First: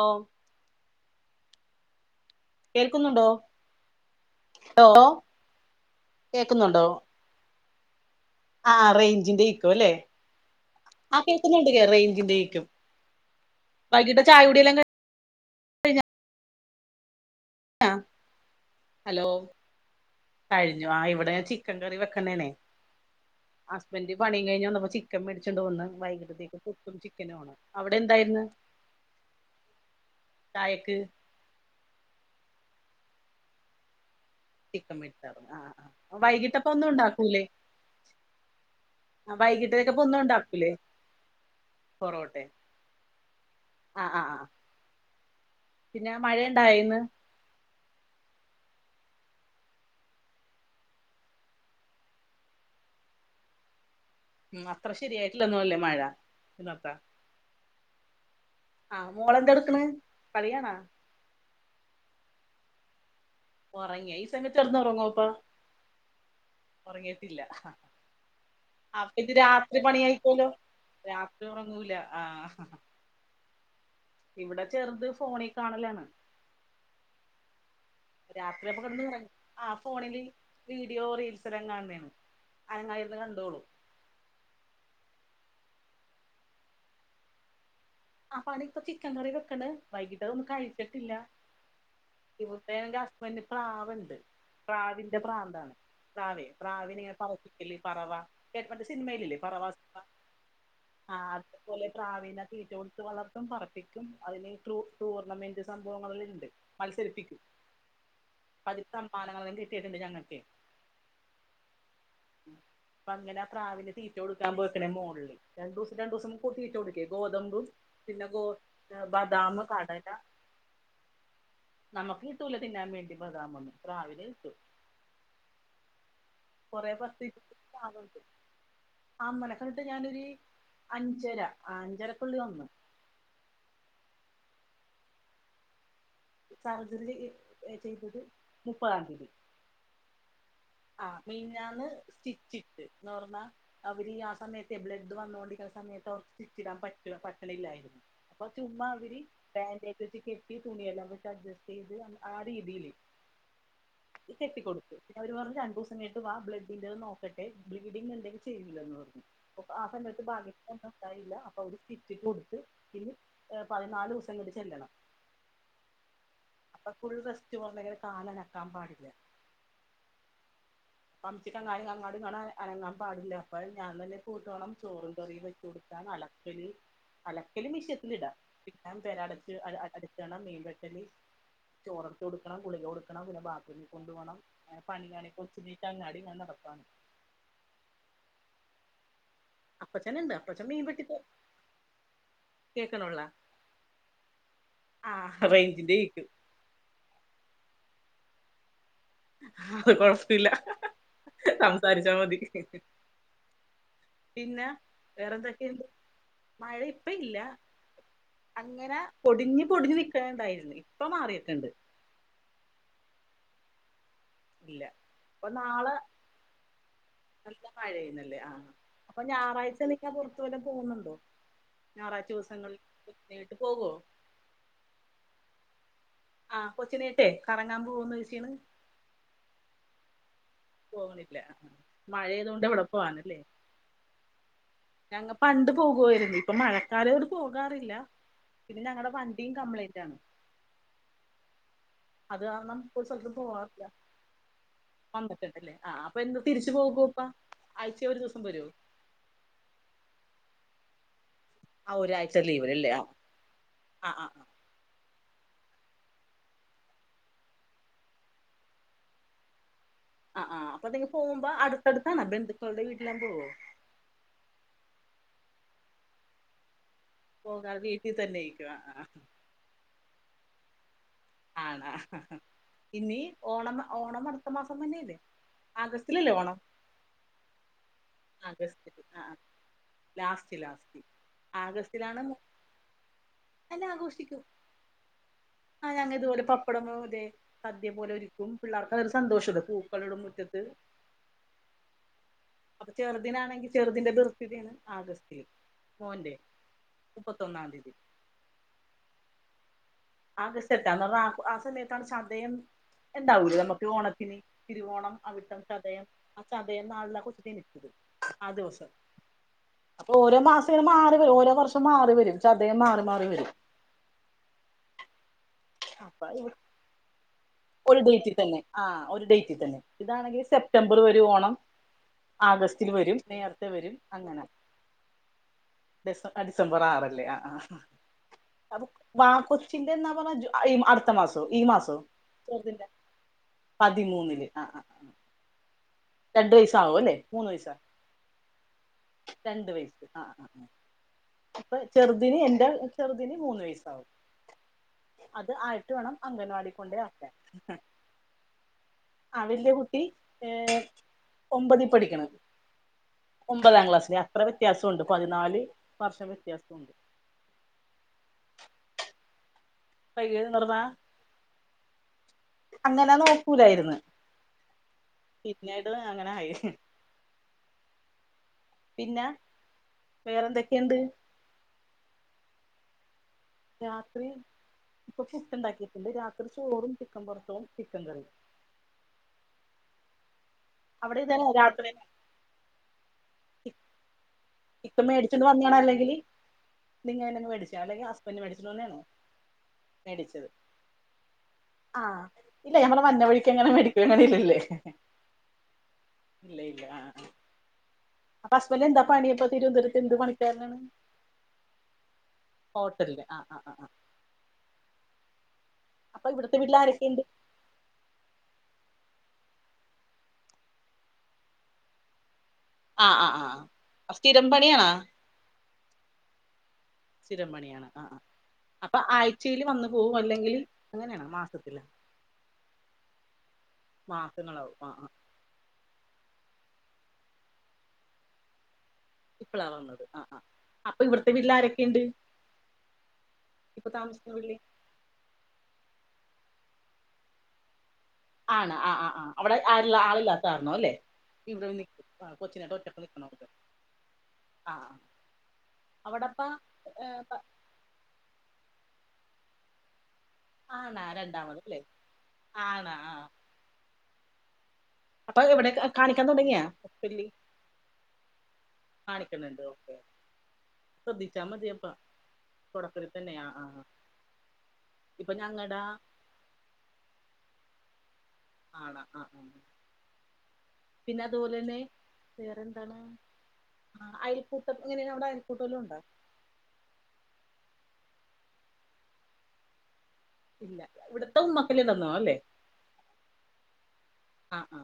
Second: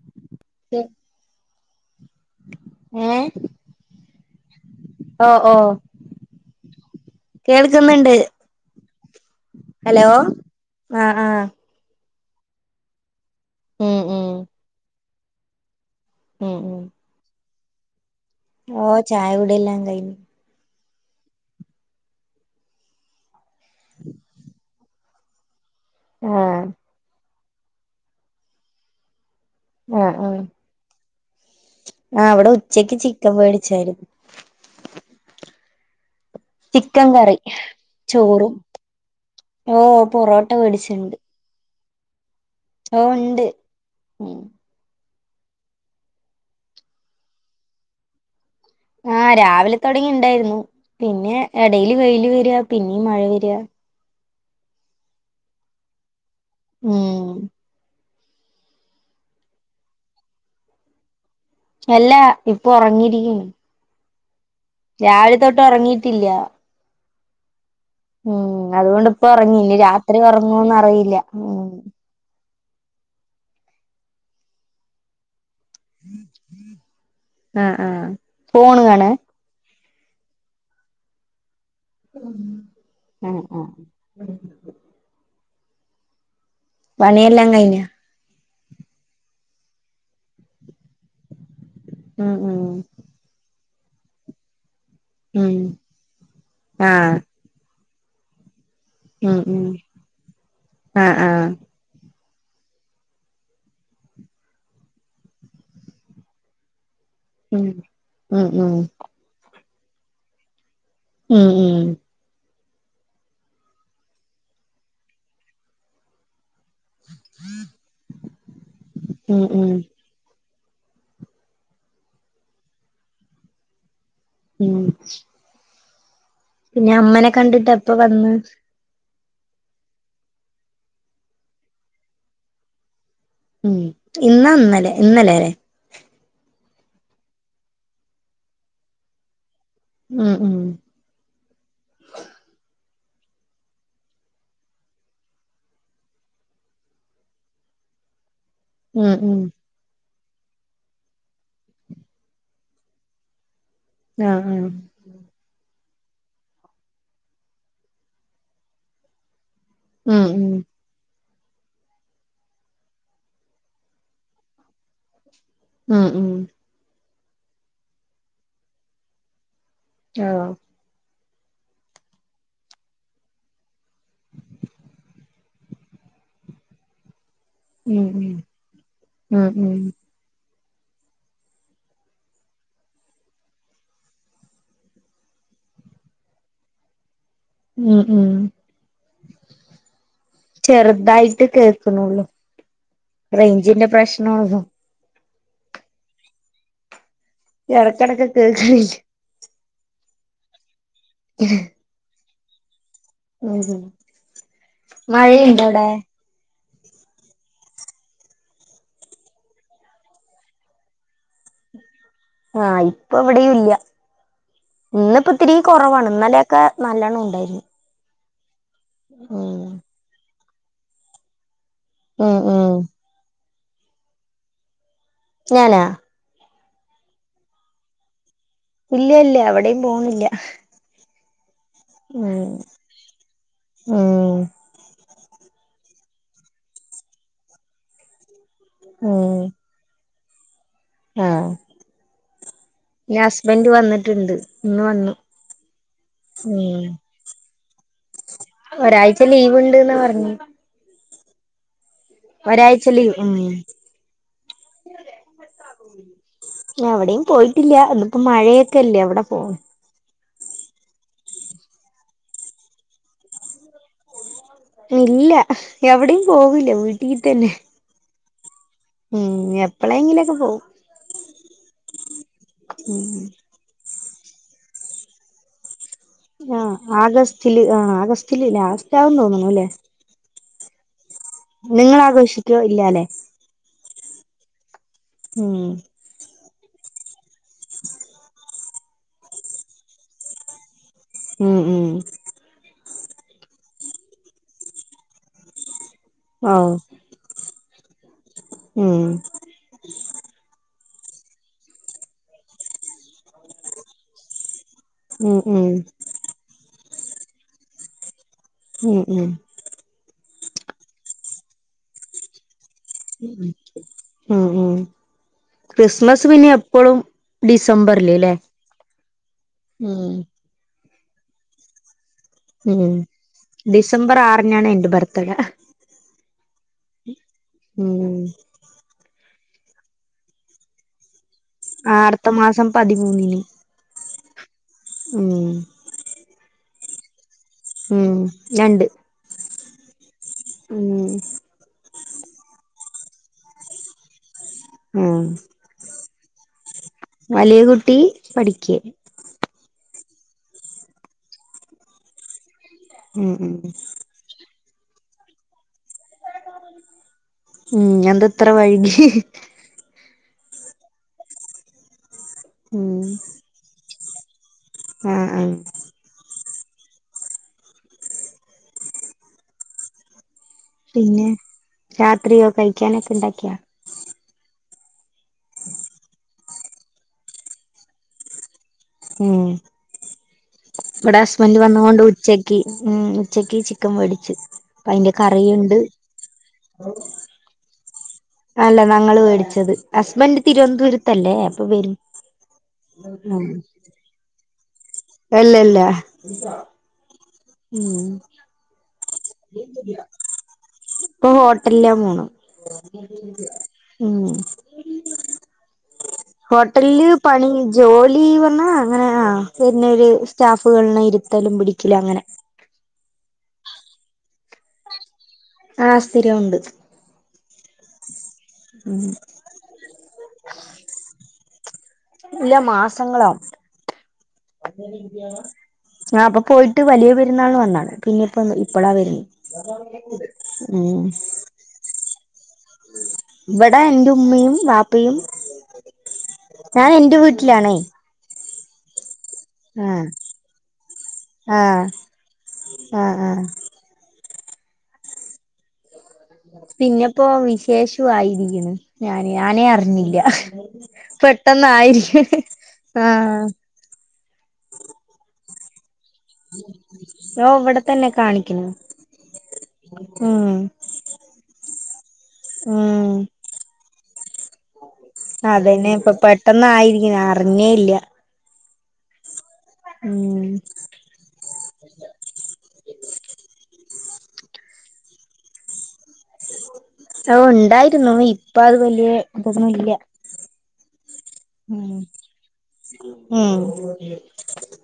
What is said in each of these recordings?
ഓ ത്തെ കേൾക്കുന്നുണ്ടോ ഹലോ ഓ കേക്കുന്നുണ്ടോ കേൾക്ക്ന്ന്ണ്ട് ആ റേഞ്ചിന്റെ ക്കും അല്ലെ ആഹ് കേക്കുന്നുണ്ട് കെ റേഞ്ചിന്റെക്കും ഉം വൈകിട്ട ഉം ചായൂടിയെല്ലാം കയ് ഉം ഉം ആഹ് ഓ ചായകുടിയെല്ലാ കൈഞ്ഞു. കഴിഞ്ഞു ആ ഇവിടെ ചിക്കൻ കറി വെക്കണണെ ഹസ്ബൻഡ് പണിം കഴിഞ്ഞ്ന്നപ്പോ ചിക്ക ചിക്കൻ മേടിച്ചിണ്ടെന്ന് വൈകിട്ടത്തേക്ക് ആഹ് പുട്ടും ചിക്കനു ആണ് അവിടെ എന്തായിരിന്ന് ആഹ് ആഹ് ആഹ് ഇവിടെ ഉച്ചയ്ക്ക് ചിക്കൻ വേടിച്ചായിരുന്നു ചിക്കൻ പൊരിച്ചതും ആഹ് ആഹ് വൈകിട്ടപ്പോന്നും ചിക്കൻ കറി ഉണ്ടാക്കൂലെ ചോറും ആ ഓ വൈകിട്ടേക്ക് പ്പൊന്നും പൊറോട്ട ണ്ടാക്കുലേ മേടിച്ചിണ്ട് പൊറോട്ടെ ഓ ഉണ്ട് ആഹ് ആഹ് ആഹ് പിന്നെ മഴയണ്ടായിന്ന്? ആഹ് രാവിലെ തൊടങ്ങി ഇണ്ടാര്ന്നു പിന്നെ എടേൽ വെയില് വര പിന്നിം മഴ വര. ഉം അത്ര ശരിയായിട്ടില്ലൊന്നും അല്ലേ മഴ [unintelligible] ഉം ആഹ് മോളെന്തെടുക്ക്ണേ കളിയാണാ? അല്ല ഇപ്പൊ ഉറങ്ങിയിരിക്കാണ്. ഉറങ്ങിയ ഈ സമയത്ത് കെടന്ന്ഉറങ്ങുവപ്പ ഉറങ്ങിയിട്ടില്ല ഉറങ്ങീട്ടില്ല. ഉം അതുകൊണ്ട് അപ്പ ഇപ്പ ഇത് ഉറങ്ങി ഇനി രാത്രി പണി ആയിക്കല്ലോ ഉറങ്ങോന്ന് അറിയില്ല രാത്രി ഉം ഉറങ്ങൂല്ല ആഹ. ഇവിടെ ചെറ്ത് ഫോണ്. കാണലാണ് ആഹ് ആഹ് രാത്രി അപ്പ ഫോണ് കിടന്ന് കാണേ ഒറങ്ങ ആ ഫോണിൽ വീഡിയോ റീൽസ് എല്ലാം കാണുന്നാണ്. ഉം അ ആ പണിയെല്ലാം കഴിഞ്ഞോ അ പണി ഇപ്പ ചിക്കൻ കറി വെക്കണ് വൈകിട്ട് അതൊന്നും കഴിച്ചിട്ടില്ല ഉം ഉം ഇവിടത്തെ. പിന്നെ പ്രാവ്ണ്ട് പ്രാവിന്റെ ഉം പ്രാന്താണ് പ്രാവ് പ്രാവിന ആഹ് ഇങ്ങനെ പറ പറവാ കേ [unintelligible] ഉം സിനിമേല്ലില്ലേ ഉം പറവാ ആഹ് ആ അത് ആഹ് അതുപോലെ പ്രാവീനെ തീറ്റ കൊ വളർത്തും പറപ്പിക്കും അതിന് ട്രൂ ടൂർണമെന്റ് സംഭവങ്ങളിൽ ഉണ്ട് മത്സരിപ്പിക്കും. ഉം ഉം ഉം [unintelligible] കിട്ടിട്ടുണ്ട് ഞങ്ങൾക്കെയ്. ഉം ഉം അപ്പ അങ്ങനെ ആ പ്രാവിന്‌ തീറ്റ കൊടുക്കാൻ പോയിക്ക്ണ് മുകളില് രണ്ട് ദിവസം രണ്ട് ദിവസം കൂടി തീറ്റ കൊടുക്ക ഗോതമ്പും പിന്നെ ഗോ ഉം ബാദാം ഉം കട ടല നമുക്ക് കീട്ടുല തിന്നാൻ വേണ്ടി ബതാ മൊന്നും പ്രാവിനെ കിട്ടു. ഉം പിന്നെ കൊറേ അമ്മനെ കണ്ടിട്ട് എപ്പൊ വന്ന്? അമ്മനക്കണ്ടിട്ട് ഞാനൊരു അഞ്ചര അഞ്ചരക്കുള്ളിൽ വന്നു. ഉം ഇന്നോ ഇന്നലെ ഇന്നലെലെ സർജറി ചെയ്തത് മുപ്പതാം തീയതി. ഉം ഉം ആഹ് മീനിഞ്ഞാന്ന് സ്റ്റിച്ചിട്ട് ന്ന് പറഞ്ഞാ. അവര് ആ സമയത്തെ ബ്ലഡ് വന്നോണ്ടിരിക്കുന്ന സമയത്ത് അവർക്ക് സ്‌റ്റിച്ചിടാൻ പറ്റ പറ്റണില്ലായിരുന്നു. അപ്പം ചുമ്മാ ഉം അവര് ഉം ബാന്റേജൊ ഒട്ടികെ ട്ടീ തുണിയെല്ലാം വച്ച് അഡ്ജസ്റ്റ് ചെയ്ത് ആ രീതിൽ ആഹ് കെട്ടി ആഹ് കൊടുത്തു. അവര് പറഞ് രണ്ട് ദിവസം കഴിഞ്ഞിട്ട് വാ ബ്ലഡിൻ്ത് നോക്കട്ടെ ബ്ലീഡിങ് ഇണ്ടെങ്കിൽ ചെയ്യൂലന്ന് പറഞ്ഞു. ഉം ഉം [unintelligible] തായില്ല അപ്പൊ അവര് സ്റ്റിച്ചിട്ട് കൊടുത്ത് പിന്ന പതിനാല് ദിവസംകഴിഞ്ഞ് ചെല്ലണം. ഉം ഉം അപ്പൊ ഫുൾ റെസ്റ്റ് പറഞ്ഞ് കാലനക്കാൻ പാടില്ല. ആ [unintelligible] അനങ്ങാൻ പാടില്ല അപ്പം ഞാൻ തന്നെ പോയിട്ട് വേണം ചോറും കറിയും വെച്ച് കൊടുക്കാൻ അലക്ക അലക്കല് അലക്കല് ഉം മിഷനത്തിലിടാ ഉം പിന്നെ പെര ഉം അടച്ച് ഉം അടച്ചണം മീൻ വെട്ടല്. ചോറടുത്ത് കൊടുക്കണം ഗുളിക കൊടുക്കണം പിന്നെ ബാത്റൂമിൽ കൊണ്ടു പോണം അങ്ങനെ പണിയണെ. [unintelligible] ഉം ഉം അപ്പച്ചനുണ്ട് അപ്പച്ചൻ ചെറുതായിട്ട് കേൾക്കുണുള്ളു. കേൾക്കണുള്ളാ റേഞ്ചിന്റെ പ്രശ്നള്ളോ. ആ റേഞ്ചിന്റെക്കും. എടക്കിടക്കെ കേക്കണില്ല. അത് കൊഴപ്പല്ല സംസാരിച്ചാ മതി. ഉം പിന്നെ ഉംമഴയുണ്ടോ വേറെന്തൊക്കെയുണ്ട് അവിടെ മഴ ഇപ്പ ഇല്ല അങ്ങനെ പൊടിഞ്ഞ് പൊടിഞ്ഞ് നിൽക്കണണ്ടായിരുന്നു ഇപ്പൊ മാറിയിട്ടുണ്ട് ആഹ് ഇപ്പൊ ഇവിടെയും ഇല്ല്യ. ഇല്ല ഇന്നിപ്പ അപ്പൊ ഇത്തിരി നാളെ കൊറവാണ്. ഇന്നലെക്കെ നല്ലണ്ണം ഉണ്ടായിരുന്നു. മഴേന്നല്ലേ ആഹ് അപ്പൊ ഉം ഞാറാഴ്ച നിങ്ങ പുറത്തു വല്ലോം പോവുന്നുണ്ടോ? ഞാറാഴ്ച ഉം ദിവസങ്ങൾ ഉം കൃത്യാട്ട് പോകോ? ഞാനാ. ആഹ് കൊച്ചിനീട്ടെ കറങ്ങാമ്പോവൊന്ന് വെശേണ്. ഇല്ല, ഇല്ല എവിടേം പോണില്ല. പോവണില്ല ആ, ആ ഉം മഴെതോണ്ട് എവ്ടപോവാനല്ലേ? ഉം ഞങ്ങ പണ്ട് പോകുവായിര്ന്ന്. ഇപ്പൊ മഴക്കാലോണ്ട് പോകാറില്ല. പിന്ന ഞങ്ങട ഉം വണ്ടിം കംപ്ലെന്റാണ്. ആഹ് ഒരു ഞ സ്ഥലത്തും ഹസ്ബന്റ് വന്നിട്ട്ണ്ട്. ഇന്ന് വന്നു. അല്ലെ ആ, ആ അപ്പൊ എന്ന് ഉം തിരിച്ച്പോകോപ്പ ആഴ്ച്ചെ ഒരു ദിവസം വരുവോ? ഒരാഴ്ച ലീവ്ണ്ട്ന്ന പറഞ്ഞെ. ആ ഒരാ ഒരാഴ്ചലീ ഉം. ആഹ് അവിടെയും പോയിട്ടില്ല്യ ഇന്ന്‌പ്പോ മഴേക്കെല്ലേ അവിടെ പോ ആ, ആ, അപ്പനിങ പോകുമ്പോ അടുത്തടുത്താണാ ബന്ധുക്കളുടെ വീട്ടിലല്ലാം പോവോ? ഇല്ല എവിടേം പോകൂല്ല. വീ പോകാ വീട്ടിതന്നെ. ഉം എപ്പളെങ്കിലുംക്കെ പോവും. ആണ. ഇനി ഉം ഓണം, ഓണം അടുത്ത മാസം തന്നെല്ലേ? ആഗസ്റ്റിലല്ലേ ഓണം? ആ ആഗസ്റ്റില് ആഹ് ആഗസ്റ്റിലന്നെ ആഗസ്റ്റില് അഗസ്റ്റാന്ന് ആ ആ. തോന്നണുഅല്ലെ. ലാസ്റ്റ്, ലാസ്റ്റ് നിങ്ങൾ ആഗസ്റ്റിലാണ് ആഘോഷിക്കോ ഇല്ലാല്ലേ ല്ലാം ആഘോഷിക്കും. ഉം. ആ ഞങ്ങ ഇതുപോലെ പപ്പടംതേ സദ്യം പോലെ ഒരുക്കും. പിള്ളർക്ക് അതരു സന്തോഷംത് പൂക്കളിടും മുറ്റത്ത്. ഉം, ഉം. അപ്പൊ ചെറുദിനാണെങ്കി ചെറുതിന്റെ ബെർത്തിടെണ് ആഗസ്റ്റില്. മോന്റെ. ഓ മുപ്പത്തൊന്നാം തീയതി. ഉം ആഗസ്റ്റേട്ട ആ ആ സമയത്താണ് ചതയം ഇണ്ടാവുലേ നമുക്ക് ഓണത്തിന്. തിരുവോണം, ഉം അവിട്ടം, ഉം ചതയം ആ ചതയം നാളിലാ കൊച്ച്ജനിച്ചത്. ആ ദിവസം ഉം അപ്പൊ ഓരോ മാസോംങ്ങന മാറി വരും ഓരോ വർഷം മാറി വരും ചതയം മാറി മാറി വരും ഉം, ഉം അപ്പൊ ക്രിസ്മസ് പിന്നെ എപ്പളും ഒരു ഡേറ്റിതന്നെ, ആ ഒരു ഡേറ്റി തന്നെ. ഉം ഇതാണെങ്കി സെ പ്റ്റംബർ വരും ഓണം. ആഗസ്റ്റില് ഉം വരും. നേരത്തെ വരും. ഡിസംബർ അങ്ങനെ. ആറിനാണ് എന്റെ ബർത്ത്ഡേ ഡിസം, ആ ഡിസംബർ ആറല്ലേ ആ, ആ ഉം അപ്പൊ വ കൊച്ചിന്റെ എന്നാ പറ ജു ആ ഇ ആ ത്തമാസോ ഈ മാസോ ആടുത്ത മാസം ചെർതിന്റെ. പതിമൂന്നിന് പതിമൂന്നില് ആ, ആ, ആ, ഉം രണ്ട് വയസ്സാവു അല്ലെ മൂന്ന് വയസ്സാ ഉം രണ്ട്. രണ്ട് വയസ്. ആ ആ ഉം. അപ്പൊ ചെറുതിന് എന്റെ ചെറുതിന് മൂന്ന് വയസ്സാവും. ഉം അത് ആയിട്ട് വേണം അംഗൻവാടി കൊണ്ട് വലിയ കുട്ടി പഠിക്ക. ആ വല്യ കുട്ടി ഏ ഒമ്പതിപഠിക്കണ്. ഉം ഉം ഒമ്പതാം ക്ലാസ്സില് അത്ര വ്യത്യാസ്വണ്ട് പതിനാല് വർഷം വ്യത്യാസോണ്ട്. ഉം എന്ത ഇത്ര വൈകിയെ? പയ്യെ നിർന്ന ഉം അങ്ങനെ നോക്കൂലായി ര്ന്ന് ആ ആ പിന്നെ അങ്ങനെയായി പിന്നെ വേറെന്തൊക്ക പിന്നെ രാത്രിയോ കഴിക്കാനൊക്കെ ഇണ്ടാക്കിയാ രാത്രി ഇപ്പൊ പുട്ട് ഉണ്ടാക്കിട്ടുണ്ട് രാത്രി ചോറും ചിക്കൻ വറുത്തതും ചിക്കൻ കറിയും ഉം ഇവിടെ അവിടെ ഇതന്നെ ഹസ്ബൻ്റ് വന്ന് രാത്രി കൊണ്ട് ഉച്ചക്ക് ഉം ഉച്ചക്ക് ചിക്കൻ മേടിച്ചു അപ്പൊ ഇപ്പം അതിന്റെ മേടിച്ചോണ്ട് വന്നേണോ കറിയുണ്ട് അല്ലെങ്കിൽ നിങ്ങള് മേടിച്ച് അല്ലെങ്കിൽ ഹസ് അല്ല ഞങ്ങൾ മേടിച്ചത് ഹസ്ബൻ്റ് മേടിച്ചത് തിരുവനന്തപുരത്തല്ലേ അപ്പൊ വരും ആഹ് ഇല്ല ഞമ്മുട. വന്ന വഴിക്ക് അങ്ങനെ മേടിക്കണല്ലല്ലേ അല്ല അല്ല ഉം അപ്പ ഹസ്ബൻ്റ്. എന്ത പണിയപ്പോ തിരുവനന്തപുരത്ത് എന്ത് പണിക്കാരനാണ് ഇപ്പൊ ഹോട്ടലിലാ പോണു ഹോട്ടലില് ആ ആ ആ ആ ഉം അപ്പൊ ഇവിടുത്തെ വീട്ടിൽ ഹോട്ടലില് ആരൊക്കെയുണ്ട് പണി ജോലി പറഞ്ഞാ അങ്ങനെ ആ പിന്നെ ഒരു സ്റ്റാഫുകളിനെ ഇരുത്തലും പിടിക്കലും അങ്ങനെ ആഹ് ആഹ് ആഹ് സ്ഥിരം പണിയാണാ ആ സ്ഥിരണ്ട് സ്ഥിരം പണിയാണ് ആഹ് ആഹ് അപ്പൊ ഉം ആഴ്ചയിയില് വന്നു പോകും അല്ലെങ്കിൽ അങ്ങനെയാണ് മാസത്തിലൊ ഇല്ല മാസങ്ങളാവും മാസങ്ങളാവും ആഹ് ആഹ് ആ അപ്പൊ പോയിട്ട് വലിയ പെരുന്നാളിന്ന് വന്നതാണ് പിന്നെ ഇപ്പൊ ഇപ്പോളാ വരുന്നത് ഉം പിള്ളാരൊക്കെ ഉണ്ട് ഇവിടാ എന്റെ ഉമ്മയും വീട്ടില് ബാപ്പയും ഞാൻ എന്റെ വീട്ടിലാണേ ആണ് ആഹ് ആഹ് ആഹ് അവിടെ ആരു ആഹ് ആളില്ലാത്ത കാരണം അല്ലേ ഇവിടെ ആഹ് ആ കൊച്ചിനായിട്ട് ഒറ്റൊക്കെ നിൽക്കണം [unintelligible] ആഹ് അവിടപ്പ കേശുവായിരിക്കുന്നു ഞാൻ ഞാനേ അറിഞ്ഞില്ല ആണാ രണ്ടാമത് അല്ലേ പെട്ടെന്നായിരിക്കും ആഹ് അപ്പൊ അത് എവിടെ ക്കെ കാണിക്കാൻ തുടങ്ങിയാ ഓ ഇവിടെ തന്നെ കാണിക്കണ് കാണിക്കുന്നുണ്ട് ഓക്കെ ഉം ശ്രദ്ധിച്ചാ മതി അപ്പ തൊടക്കത്തി ഉം തന്നെ ആഹ് ആഹ് ആഹ് ഇപ്പൊ ഞങ്ങടാ അതന്നെ ഇപ്പൊ പെട്ടെന്നായിരിക്കുന്ന് അറിഞ്ഞേ ഇല്ല ആണാ ആഹ് ആഹ് ഉം പിന്നെ അതുപോലെന്നെ വേറെ എന്താണ് ആഹ് അയൽക്കൂട്ടം എങ്ങനെയാ അവിടെ അയൽക്കൂട്ടലും ഉണ്ടോ [unintelligible] ഓഹ് ഉണ്ടായിരുന്നു ഇപ്പൊ അത് വലിയ ഇതൊന്നുംല്ല ഇല്ല ഇവിടുത്തെ ഉമ്മക്കല്ലേ ഉം തന്നോ അല്ലേ ഉം ആ ആ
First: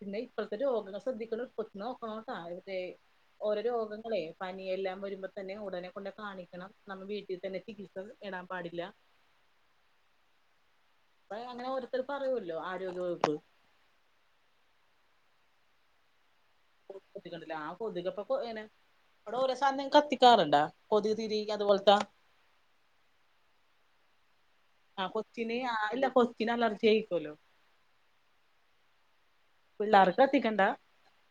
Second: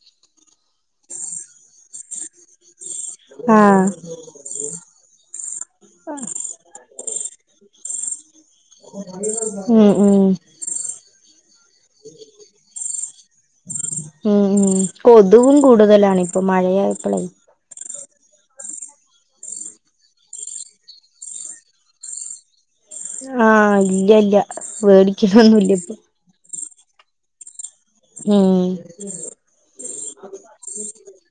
പിന്നെ ഇപ്പഴത്തെ രോഗങ്ങൾ ശ്രദ്ധ്രി കണട്ടോ ഇപ്പതന്നെ നോക്കണാട്ടാ ഓരോ ആഹ് രോഗങ്ങളെ പനിയെല്ലാം വരുമ്പോ തന്നെ ഉടനെ കൊണ്ട് കാണിക്കണം നമ്മ വീട്ടിൽ തന്നെ ചികിത്സ തേടാൻ പാടില്ല ഉം ഉം അപ്പ അങ്ങനെ ഓരോരുത്തര് പറയൂല്ലോ ആരോഗ്യവകുപ്പ് ഉം ഉം കൊതും കൂടുതലാണ് ഇപ്പം മഴയായപ്പോളേ ആഹ് കൊതുക് പ്പൊനെ അവിടെ ഓരോ സാധനം കത്തിക്കാറുണ്ടാ കൊതുക് തിരി അതുപോലത്താ ആഹ് ഇല്ല ഇല്ല വേടിക്കണൊന്നുമല്ല ഇപ്പൊ പിന്നെ അലർജിയായിരിക്കല്ലോ ഉം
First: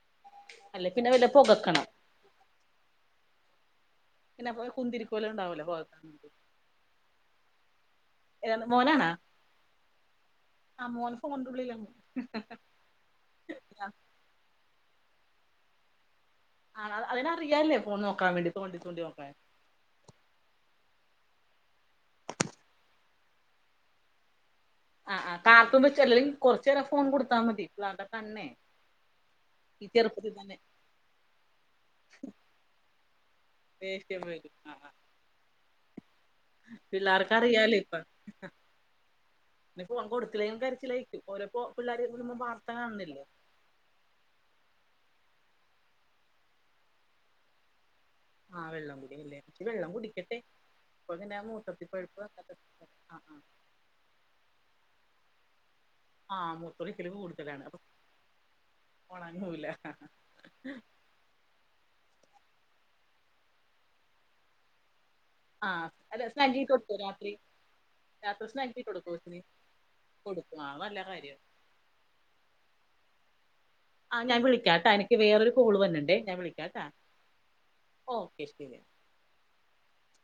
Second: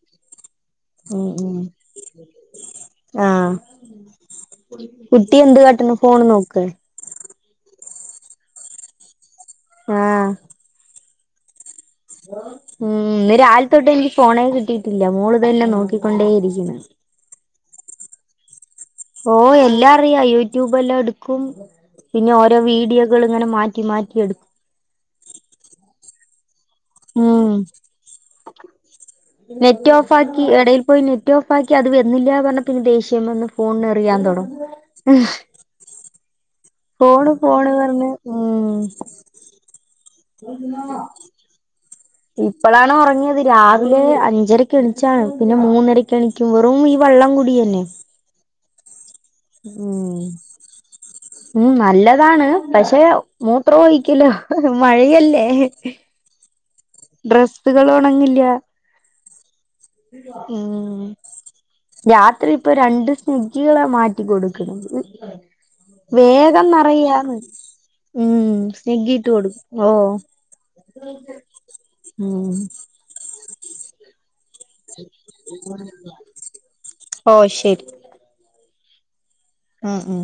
അല്ലേപിന്നെ വല്ല പുകക്കണം ആഹ പിന്നെ കുന്തിരിക്കോലം കുട്ടി എന്ത് ഉണ്ടാവല്ലോ കട്ടെണ് ഫോണ് നോക്കേ ഏ മോനാണോ ആഹ് ആ മോൻക്കും കൊണ്ടുള്ളില്ലല്ലോ ഉം ഇന്ന് രാലത്തോട്ട് എനിക്ക് ഫോണേ കിട്ടിയിട്ടില്ല മോള് ഇതന്നെ നോക്കിക്കൊണ്ടേ ഇരിക്ക്വാ ആ. അതിനറിയാലേ ഫോണ് നോക്കാ വേണ്ടിട്ട് തോണ്ടി തോണ്ടി നോക്കാൻ ഓ എല്ലാ അറിയ യൂട്യൂബ് എല്ലാം എടുക്കും പിന്നെ ഓരോ വീഡിയോകൾ ഇങ്ങനെ മാറ്റി മാറ്റി എടുക്കും ആ ആ കാർത്ത [unintelligible] വെച്ചല്ലെിൽ കൊറചൂരെ ഫോൺ കൊടുത്ത ഉം മതി ഇല്ലേ അവന്റെ കണ്ണ് നെറ്റ് ഓഫ് ആക്കി എടേൽ പോയി നെറ്റ് ഓഫ് ആക്കി അത് വര്ണില്ലാ പറഞ്ഞാൽ പിന്ന ദേഷ്യം വന്ന് ഫോണിനെറിയാൻ ദേഷ്യം വരും തുടങ്ങും ആ [inaudible] ഫോണ് പിള്ളേർക്ക് ഫോണ് പറഞ്ഞ ഉം ഇന്നപ്പൊ കൊടുത്തില്ലേ കരച്ചിലായി ര്ക്കും ഓര ഒപള്ളേർ ഇപ്പോളാണ് ഉറങ്ങിയത് രാവിലെ അഞ്ചരക്ക് എണിച്ചാണ് പിന്നെ മൂന്നരക്ക് എണിക്കും വെറും ഈ വെള്ളംകൂടി തന്നെ ആഹ് വെള്ളം കുടി അല്ലേ ഉം ഉ മൂത്രത്തിൽ പഴുപ്പ് നല്ലതാണ് പക്ഷെ [unintelligible] ആ ആ അത്ര പോയിക്കില്ല മഴയല്ലേ ആഹ ഡ്രസ്സുകൾ ഉണങ്ങില്ല ഒണങ്ങൂല ഉം രാത്രി ഇപ്പൊ രണ്ട് സ്നിഗ്ഗികളെ മാറ്റി കൊടുകണത് ആ അല്ല സ്നാക്സ് വേഗം ഇട്ട് കൊടുക്കോ നിറയ രാത്രി രാത്രി സ്നെഗി കൊടുക്കോ കൊച്ചിന് കൊടുക്ക ആ അത് നല്ല കാര്യമാണ് ഉം ആ ഞാൻ വിളിക്കാട്ടാ എനിക്ക് വേറരു കോള് വര്ണണ്ടേ ഞാൻ വിളിക്കാട്ടാ ഓ ഓക്കെ ശരി ഉം ഉം